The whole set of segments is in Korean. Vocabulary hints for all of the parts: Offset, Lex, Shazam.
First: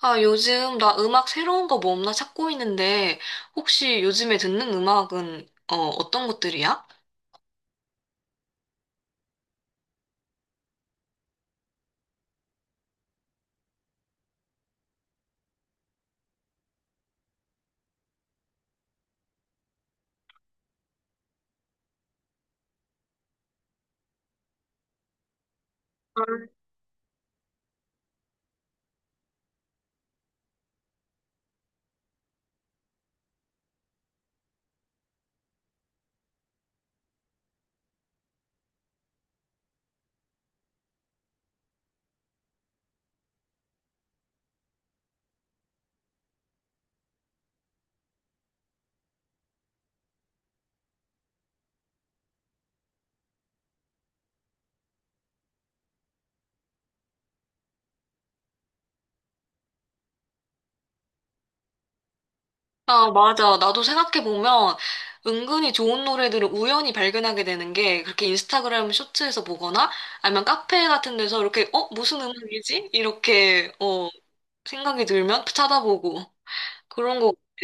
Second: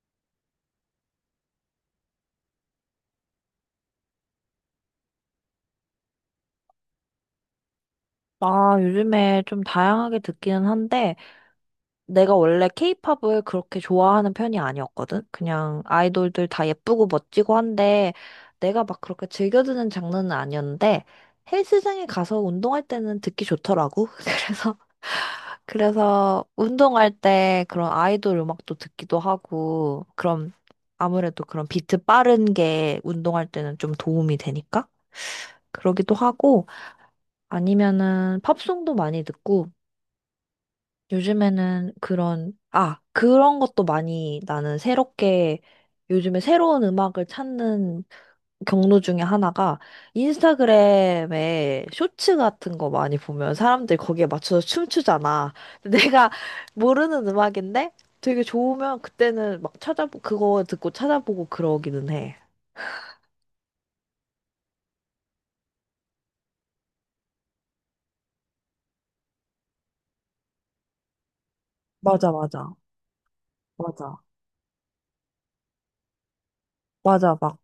아, 요즘 나 음악 새로운 거 뭐 없나 찾고 있는데, 혹시 요즘에 듣는 음악은, 어떤 것들이야? 아, 요즘에 좀 다양하게 듣기는 한데, 내가 원래 케이팝을 그렇게 좋아하는 편이 아니었거든? 그냥 아이돌들 다 예쁘고 멋지고 한데, 내가 막 그렇게 즐겨 듣는 장르는 아니었는데, 헬스장에 가서 운동할 때는 듣기 좋더라고. 그래서 운동할 때 그런 아이돌 음악도 듣기도 하고, 그럼 아무래도 그런 비트 빠른 게 운동할 때는 좀 도움이 되니까? 그러기도 하고, 아니면은 팝송도 많이 듣고 요즘에는 그런 것도 많이 나는 새롭게 요즘에 새로운 음악을 찾는 경로 중에 하나가 인스타그램에 쇼츠 같은 거 많이 보면 사람들이 거기에 맞춰서 춤추잖아. 근데 내가 모르는 음악인데 되게 좋으면 그때는 막 찾아보 그거 듣고 찾아보고 그러기는 해. 아, 맞아. 나도 생각해보면, 은근히 좋은 노래들을 우연히 발견하게 되는 게, 그렇게 인스타그램 쇼츠에서 보거나, 아니면 카페 같은 데서 이렇게, 무슨 맞아, 맞아. 음악이지? 이렇게, 맞아. 생각이 들면 찾아보고, 그런 거 맞아. 막 같아.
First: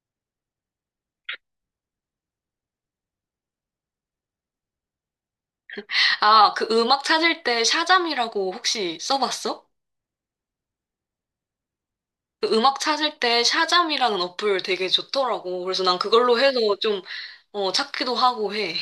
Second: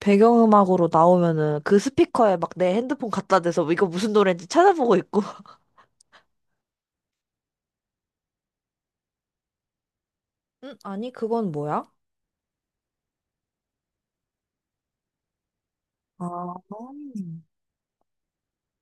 배경음악으로 나오면은 그 스피커에 막 내 핸드폰 갖다 대서 이거 무슨 노래인지 찾아보고 있고. 아, 그 음악 찾을 때 샤잠이라고 혹시 써봤어? 응? 아니, 그건 뭐야? 그 음악 찾을 때 샤잠이라는 어플 되게 좋더라고. 그래서 난 그걸로 아, 해서 좀, 음. 찾기도 하고 해.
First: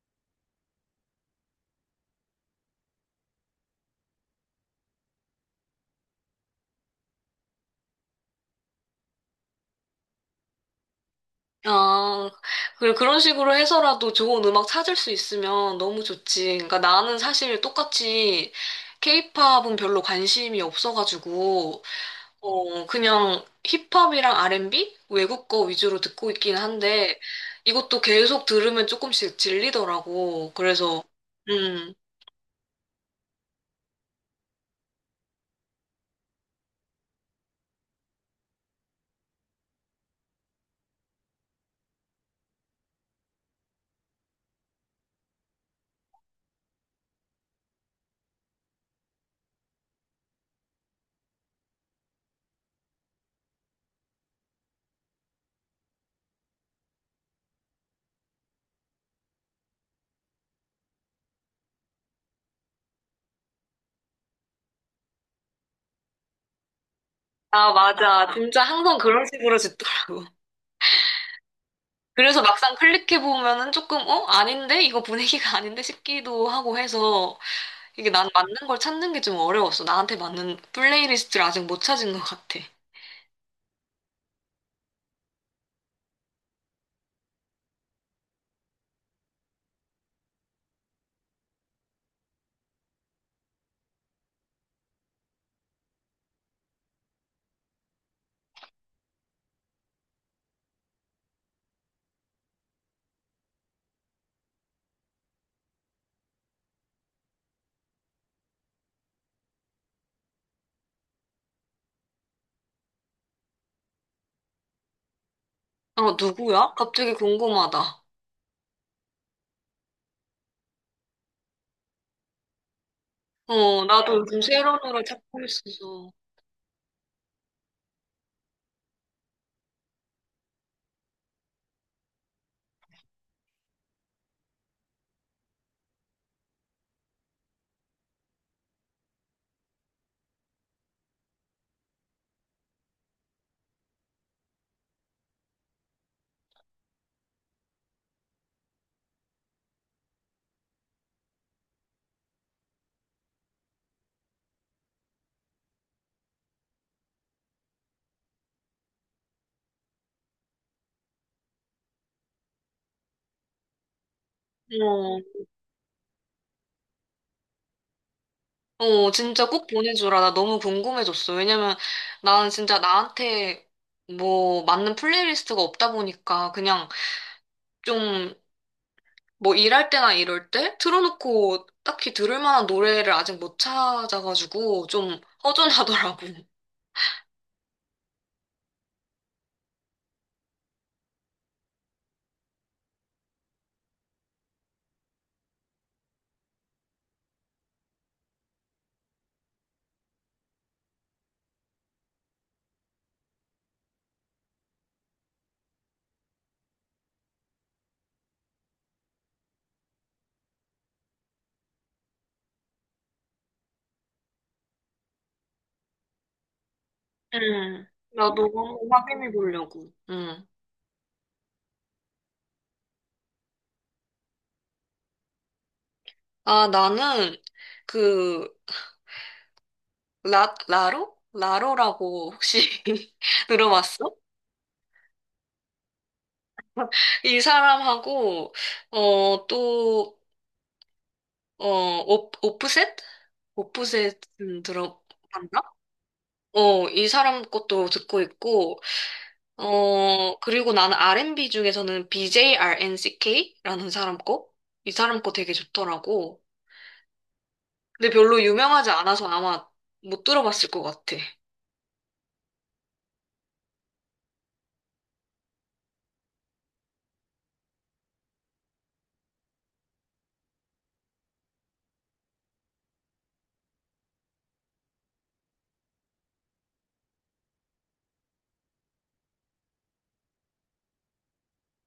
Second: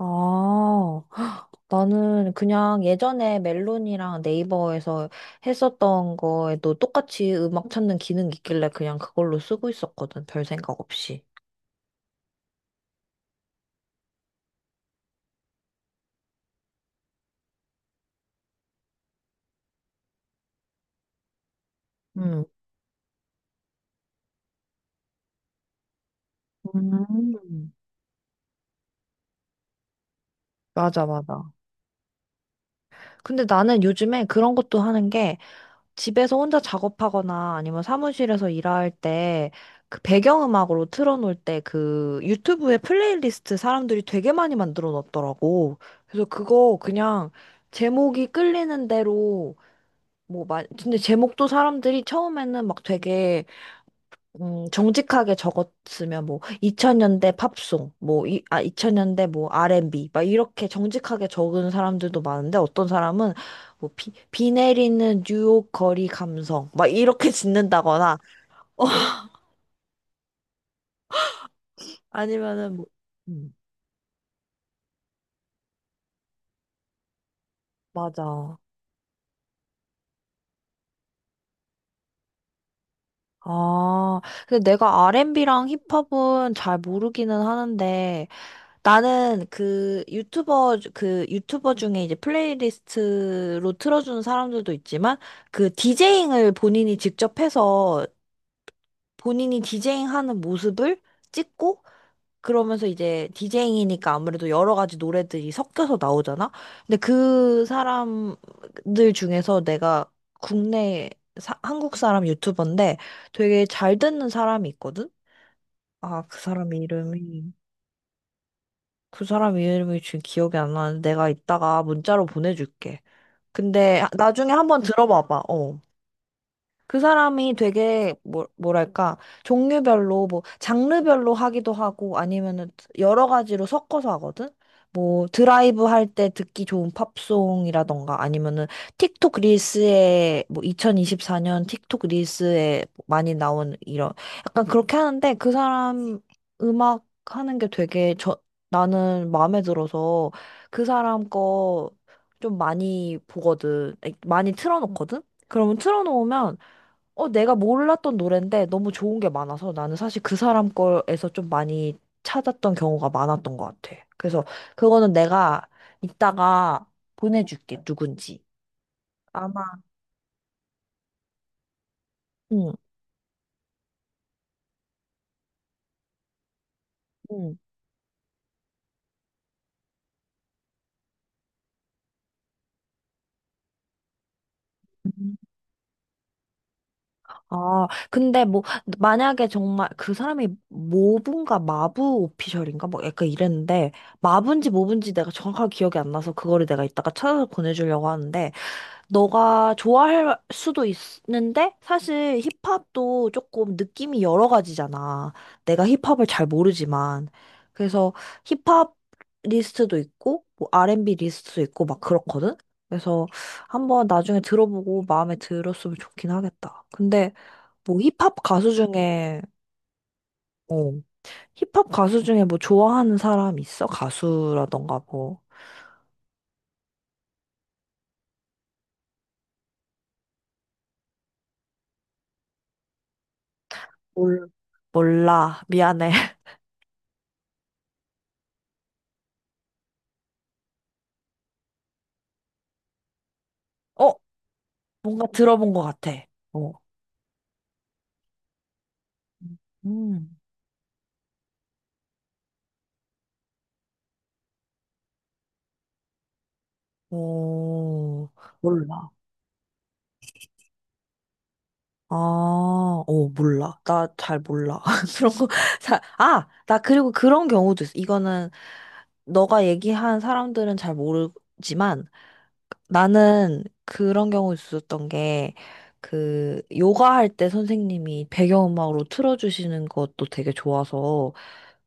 아, 헉, 나는 그냥 예전에 멜론이랑 네이버에서 했었던 거에도 똑같이 음악 찾는 기능 이 있길래 그냥 그걸로 쓰고 있었거든. 별 생각 없이. 아, 그런 식으로 해서라도 좋은 음악 찾을 수 있으면 너무 좋지. 그러니까 나는 사실 똑같이 케이팝은 별로 관심이 없어가지고, 응. 그냥 힙합이랑 R&B? 외국 거 위주로 듣고 있긴 음, 한데, 음. 이것도 계속 들으면 조금씩 질리더라고. 그래서, 맞아, 맞아. 음. 근데 나는 요즘에 그런 것도 하는 게 집에서 혼자 작업하거나 아니면 사무실에서 일할 때 그 배경음악으로 틀어놓을 때 그 유튜브에 플레이리스트 사람들이 되게 많이 만들어 놨더라고. 그래서 그거 그냥 제목이 끌리는 대로 근데 제목도 사람들이 처음에는 막 되게 정직하게 적었으면 뭐 2000년대 팝송, 2000년대 뭐 R&B 막 이렇게 정직하게 적은 사람들도 많은데 어떤 사람은 뭐 비 내리는 뉴욕 거리 감성 막 이렇게 아, 짓는다거나 맞아. 진짜 항상 그런 식으로 듣더라고. 그래서 막상 아니면은 뭐 음, 클릭해보면은 조금, 어? 아닌데? 이거 분위기가 아닌데? 싶기도 하고 해서 이게 난 맞는 맞아. 걸 찾는 게 좀 어려웠어. 나한테 맞는 플레이리스트를 아직 못 찾은 것 같아. 아, 근데 내가 R&B랑 힙합은 잘 모르기는 하는데 나는 그 유튜버 중에 이제 플레이리스트로 틀어주는 사람들도 있지만 그 디제잉을 본인이 직접 해서 본인이 디제잉 하는 모습을 찍고 그러면서 이제 디제잉이니까 아무래도 여러 가지 노래들이 섞여서 나오잖아? 근데 그 사람들 중에서 내가 국내 한국 사람 유튜버인데 되게 잘 듣는 사람이 있거든? 어, 아, 그 누구야? 사람 갑자기 이름이. 궁금하다. 그 사람 이름이 지금 기억이 안 나는데 내가 이따가 문자로 보내줄게. 어, 근데 나도 요즘 나중에 새로운 한번 노래 찾고 들어봐봐. 어. 있어서. 그 사람이 되게 뭐, 뭐랄까 종류별로 뭐 장르별로 하기도 하고 아니면은 여러 가지로 섞어서 하거든. 뭐 드라이브 할 때 듣기 좋은 팝송이라던가 아니면은 틱톡 릴스에 뭐 2024년 틱톡 릴스에 많이 나온 이런 약간 그렇게 하는데 그 사람 음악 하는 게 되게 저 나는 마음에 들어서 그 사람 거 좀 많이 보거든. 많이 틀어놓거든. 그러면 틀어놓으면 어, 내가 몰랐던 노래인데 너무 좋은 게 많아서 나는 사실 그 사람 거에서 좀 많이 찾았던 경우가 많았던 것 같아. 그래서 그거는 어, 내가 이따가 보내줄게, 누군지. 어, 진짜 아마, 꼭 보내주라. 나 너무 궁금해졌어. 왜냐면 나는 응, 진짜 나한테 뭐 맞는 플레이리스트가 없다 보니까 그냥 응. 좀 뭐 일할 때나 이럴 때 틀어놓고 딱히 들을 만한 노래를 아직 못 찾아가지고 좀 음. 허전하더라고. 아, 근데 뭐, 만약에 정말 그 사람이 모분가 마부 오피셜인가? 뭐 약간 이랬는데, 마분지 모분지 내가 정확하게 기억이 안 나서 그거를 내가 이따가 찾아서 보내주려고 하는데, 너가 좋아할 수도 있는데 사실 힙합도 조금 느낌이 여러 가지잖아. 내가 힙합을 잘 모르지만 그래서 힙합 리스트도 있고 뭐 R&B 리스트도 있고 막 그렇거든. 그래서 한번 나중에 들어보고 마음에 들었으면 좋긴 하겠다. 근데 음, 뭐 힙합 나도 가수 한번 확인해 중에 보려고. 음. 어 힙합 가수 중에 뭐 좋아하는 사람 있어? 가수라던가 뭐. 아, 나는 그 라로? 라로라고 혹시 들어봤어? 몰라. 몰라 미안해. 이 사람하고 어, 또 어, 오, 프셋 어 오프셋 뭔가 들어봤나? 들어본 것 같아. 어. 어, 이 사람 것도 듣고 있고 음. 어, 그리고 나는 R&B 중에서는 BJRNCK라는 사람 거? 이 사람 거 되게 좋더라고. 근데 어, 별로 유명하지 몰라. 않아서 아마 못 들어봤을 것 같아. 아, 어, 몰라. 나 잘 몰라. 그런 거, 아, 나 그리고 그런 경우도 있어. 이거는 너가 얘기한 사람들은 잘 모르지만, 나는 그런 경우 있었던 게, 그, 요가 할 때 선생님이 배경음악으로 틀어주시는 것도 되게 좋아서,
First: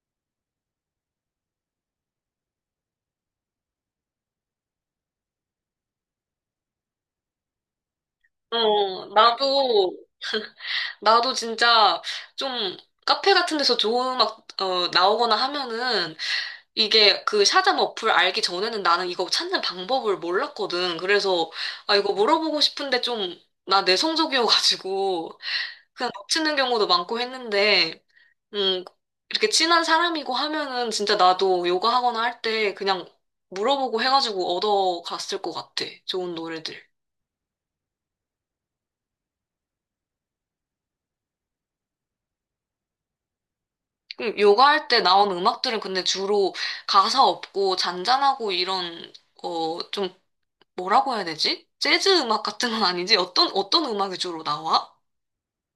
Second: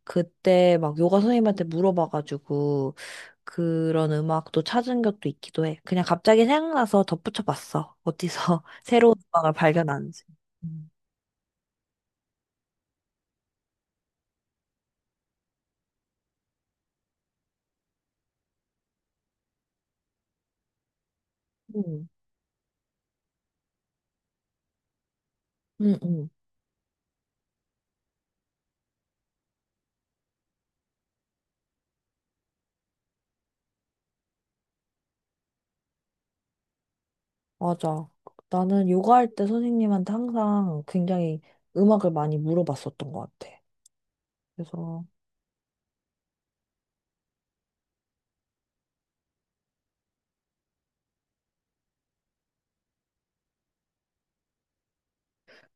그때 막 요가 선생님한테 물어봐가지고, 그런 음악도 찾은 것도 있기도 해. 그냥 갑자기 생각나서 덧붙여 봤어. 어디서 어, 새로운 음악을 나도, 발견하는지. 음. 나도 진짜 좀 카페 같은 데서 좋은 음악, 나오거나 하면은 이게 그 샤잠 어플 알기 전에는 나는 이거 찾는 방법을 몰랐거든. 그래서, 아, 음, 이거 물어보고 싶은데 좀, 나 내성적이어가지고 응, 그냥 응, 놓치는 경우도 많고 했는데, 음, 이렇게 친한 사람이고 하면은 진짜 나도 요가 하거나 할 때 그냥 물어보고 해가지고 얻어갔을 것 같아. 좋은 노래들. 맞아. 나는 요가 할 때 선생님한테 항상 굉장히 음악을 많이 물어봤었던 것 같아. 요가 할 때 그래서, 나온 음악들은 근데 주로 가사 없고 잔잔하고 이런, 좀 뭐라고 해야 되지? 재즈 음악 같은 건 아니지? 어떤, 어떤 음악이 주로 나와?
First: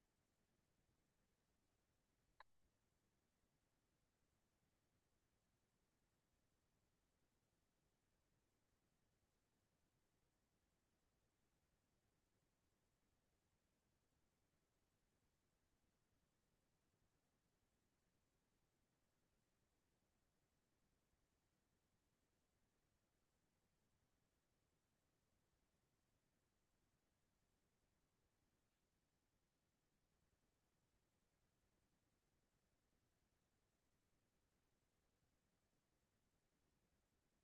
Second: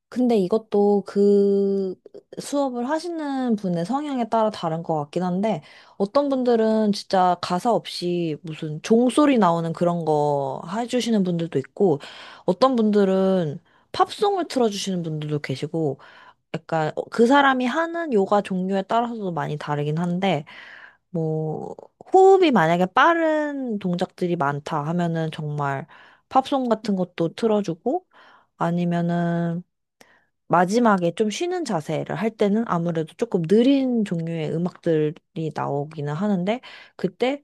근데 이것도 그 수업을 하시는 분의 성향에 따라 다른 것 같긴 한데, 어떤 분들은 진짜 가사 없이 무슨 종소리 나오는 그런 거 해주시는 분들도 있고, 어떤 분들은 팝송을 틀어주시는 분들도 계시고, 약간 어, 그 사람이 하는 요가 종류에 따라서도 많이 다르긴 한데, 뭐, 호흡이 만약에 빠른 동작들이 많다 하면은 정말 팝송 같은 것도 틀어주고, 아니면은 마지막에 좀 쉬는 자세를 할 때는 아무래도 조금 느린 종류의 음악들이 나오기는 하는데, 그때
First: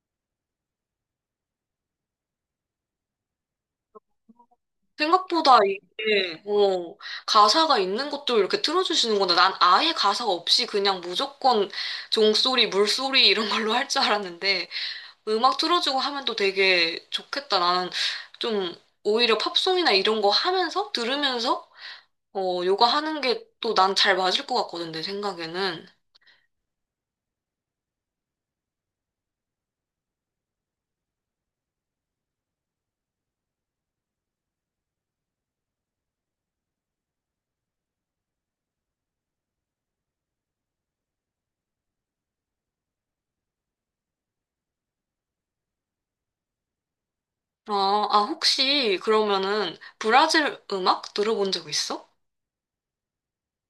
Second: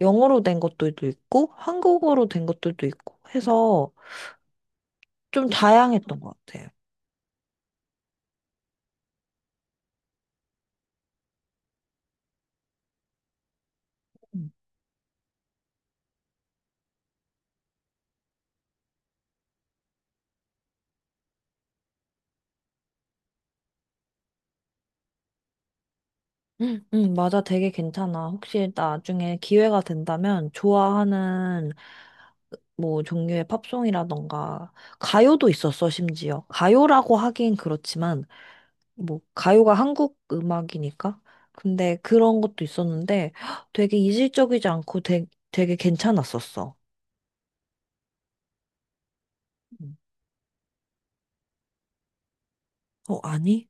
영어로 된 것들도 있고, 한국어로 된 것들도 있고 해서 좀 생각보다 다양했던 것 이게, 같아요. 가사가 있는 것도 이렇게 틀어주시는 건데 난 아예 가사가 없이 그냥 무조건 종소리, 물소리 이런 걸로 할 줄 음, 알았는데 음악 틀어주고 하면 또 되게 좋겠다. 나는 좀 오히려 팝송이나 이런 거 하면서 들으면서 요가하는 게 또 난 잘 맞을 것 같거든, 내 생각에는. 응, 응, 맞아. 되게 괜찮아. 혹시 나중에 기회가 된다면 좋아하는 뭐 종류의 팝송이라던가 가요도 있었어, 심지어. 가요라고 하긴 그렇지만 뭐 가요가 한국 음악이니까. 근데 그런 것도 있었는데 헉, 되게 이질적이지 않고 되게 괜찮았었어. 아, 아, 혹시 그러면은 음. 브라질 음악 들어본 적 있어? 어, 아니?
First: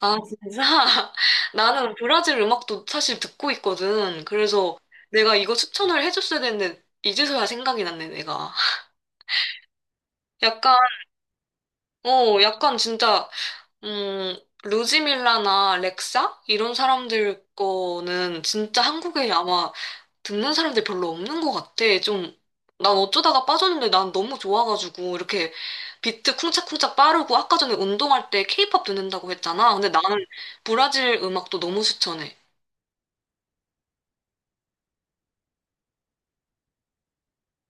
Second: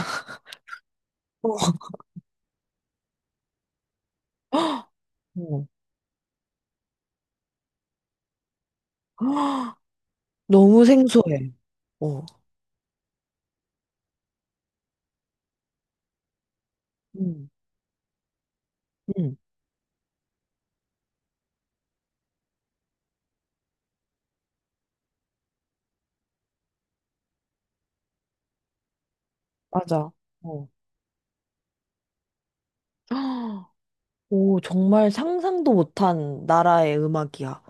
아, 진짜? 어, 나는 브라질 음악도 사실 듣고 있거든. 그래서 내가 이거 어. 추천을 해줬어야 되는데, 이제서야 생각이 났네, 내가. 헉, 약간, 너무 생소해. 어. 어, 약간 진짜 음, 루지밀라나 렉사? 이런 사람들 음, 거는 진짜 한국에 응, 아마 듣는 사람들 별로 없는 것 같아. 좀, 난 어쩌다가 빠졌는데 난 너무 좋아가지고, 이렇게 비트 쿵짝쿵짝 빠르고, 아까 전에 운동할 때 케이팝 듣는다고 했잖아. 근데 맞아. 나는 어. 브라질 음악도 너무 추천해. 헉, 오, 정말 상상도 못한 나라의 음악이야.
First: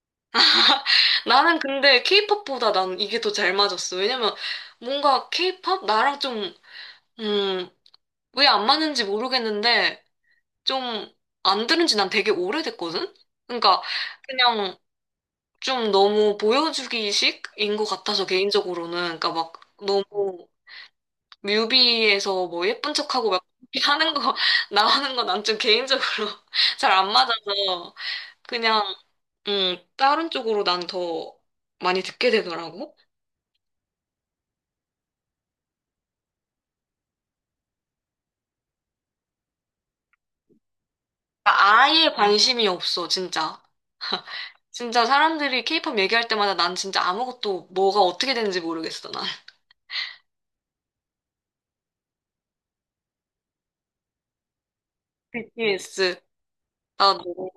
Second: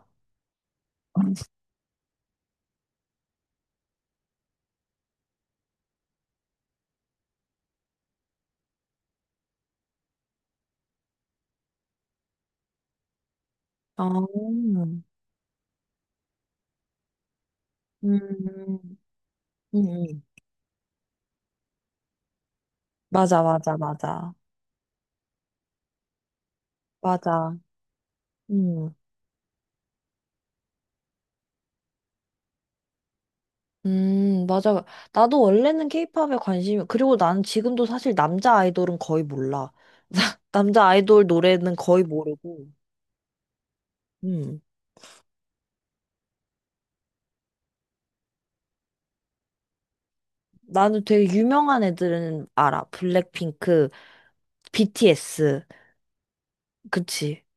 나는 근데 케이팝보다 난 이게 더 잘 맞았어. 왜냐면 뭔가 케이팝? 나랑 좀, 음, 왜 안 맞는지 모르겠는데, 좀 안 들은 지 난 되게 오래됐거든? 그러니까 아, 그냥 음, 좀 너무 보여주기식인 것 같아서 음, 개인적으로는 그러니까 막 너무 음. 뮤비에서 뭐 예쁜 척하고 맞아, 막 맞아, 이렇게 하는 맞아. 거 나오는 건 난 좀 개인적으로 잘 안 맞아. 맞아서 그냥 음. 다른 쪽으로 난 더 많이 듣게 되더라고. 맞아. 나도 원래는 케이팝에 관심이, 그리고 나는 지금도 사실 남자 아이돌은 거의 몰라. 남자 아이돌 노래는 그러니까 거의 아예 관심이 모르고. 없어 진짜. 음. 진짜 사람들이 케이팝 얘기할 때마다 난 진짜 아무것도 뭐가 어떻게 되는지 모르겠어 난. 나는 되게 유명한 애들은 알아. 블랙핑크, BTS. BTS 그치. 나도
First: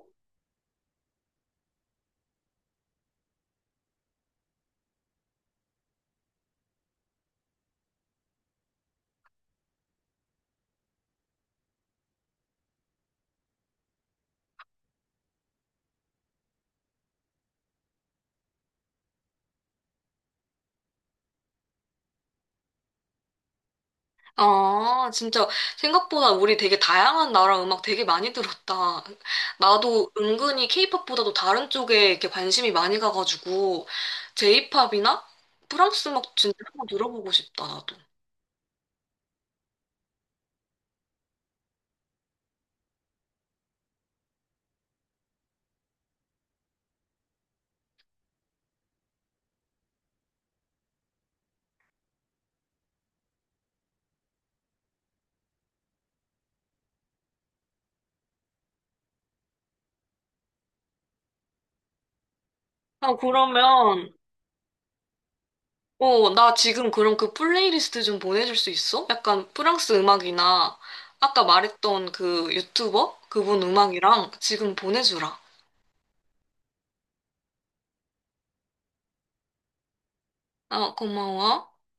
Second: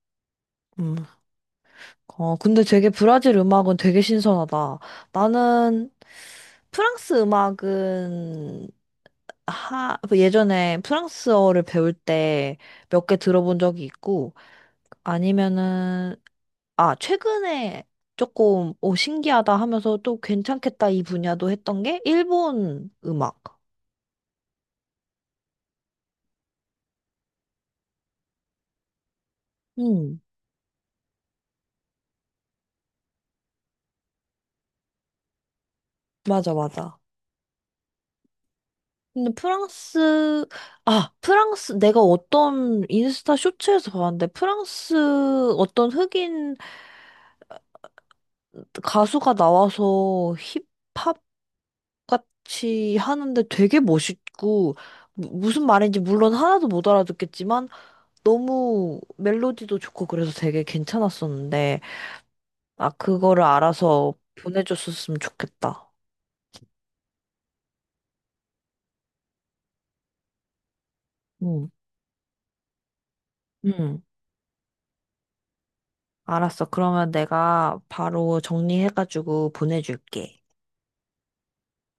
음. 어, 근데 되게 브라질 음악은 되게 신선하다. 나는 프랑스 음악은 하, 예전에 프랑스어를 배울 때 몇 개 들어본 적이 있고, 아니면은 아, 최근에 조금, 오, 신기하다 하면서 또 괜찮겠다 이 분야도 했던 게 일본 음악. 아, 진짜 생각보다 우리 되게 다양한 나라 음악 되게 많이 들었다. 나도 음, 은근히 케이팝보다도 다른 쪽에 이렇게 관심이 많이 가가지고 제이팝이나 프랑스 음악 맞아, 진짜 한번 맞아. 들어보고 싶다, 나도. 근데 프랑스, 프랑스, 내가 어떤 인스타 쇼츠에서 봤는데 프랑스 어떤 흑인 가수가 나와서 힙합 같이 하는데 되게 멋있고, 무슨 말인지 물론 하나도 못 알아듣겠지만 너무 멜로디도 좋고 그래서 되게 괜찮았었는데, 나 아, 그거를 그러면 알아서 보내줬었으면 좋겠다. 어, 나 지금 그럼 그 플레이리스트 좀 보내줄 수 있어? 약간 프랑스 음악이나 아까 응. 말했던 그 유튜버 그분 응. 음악이랑 지금 보내주라. 알았어. 그러면 내가 바로 정리해가지고 보내줄게. 아, 고마워.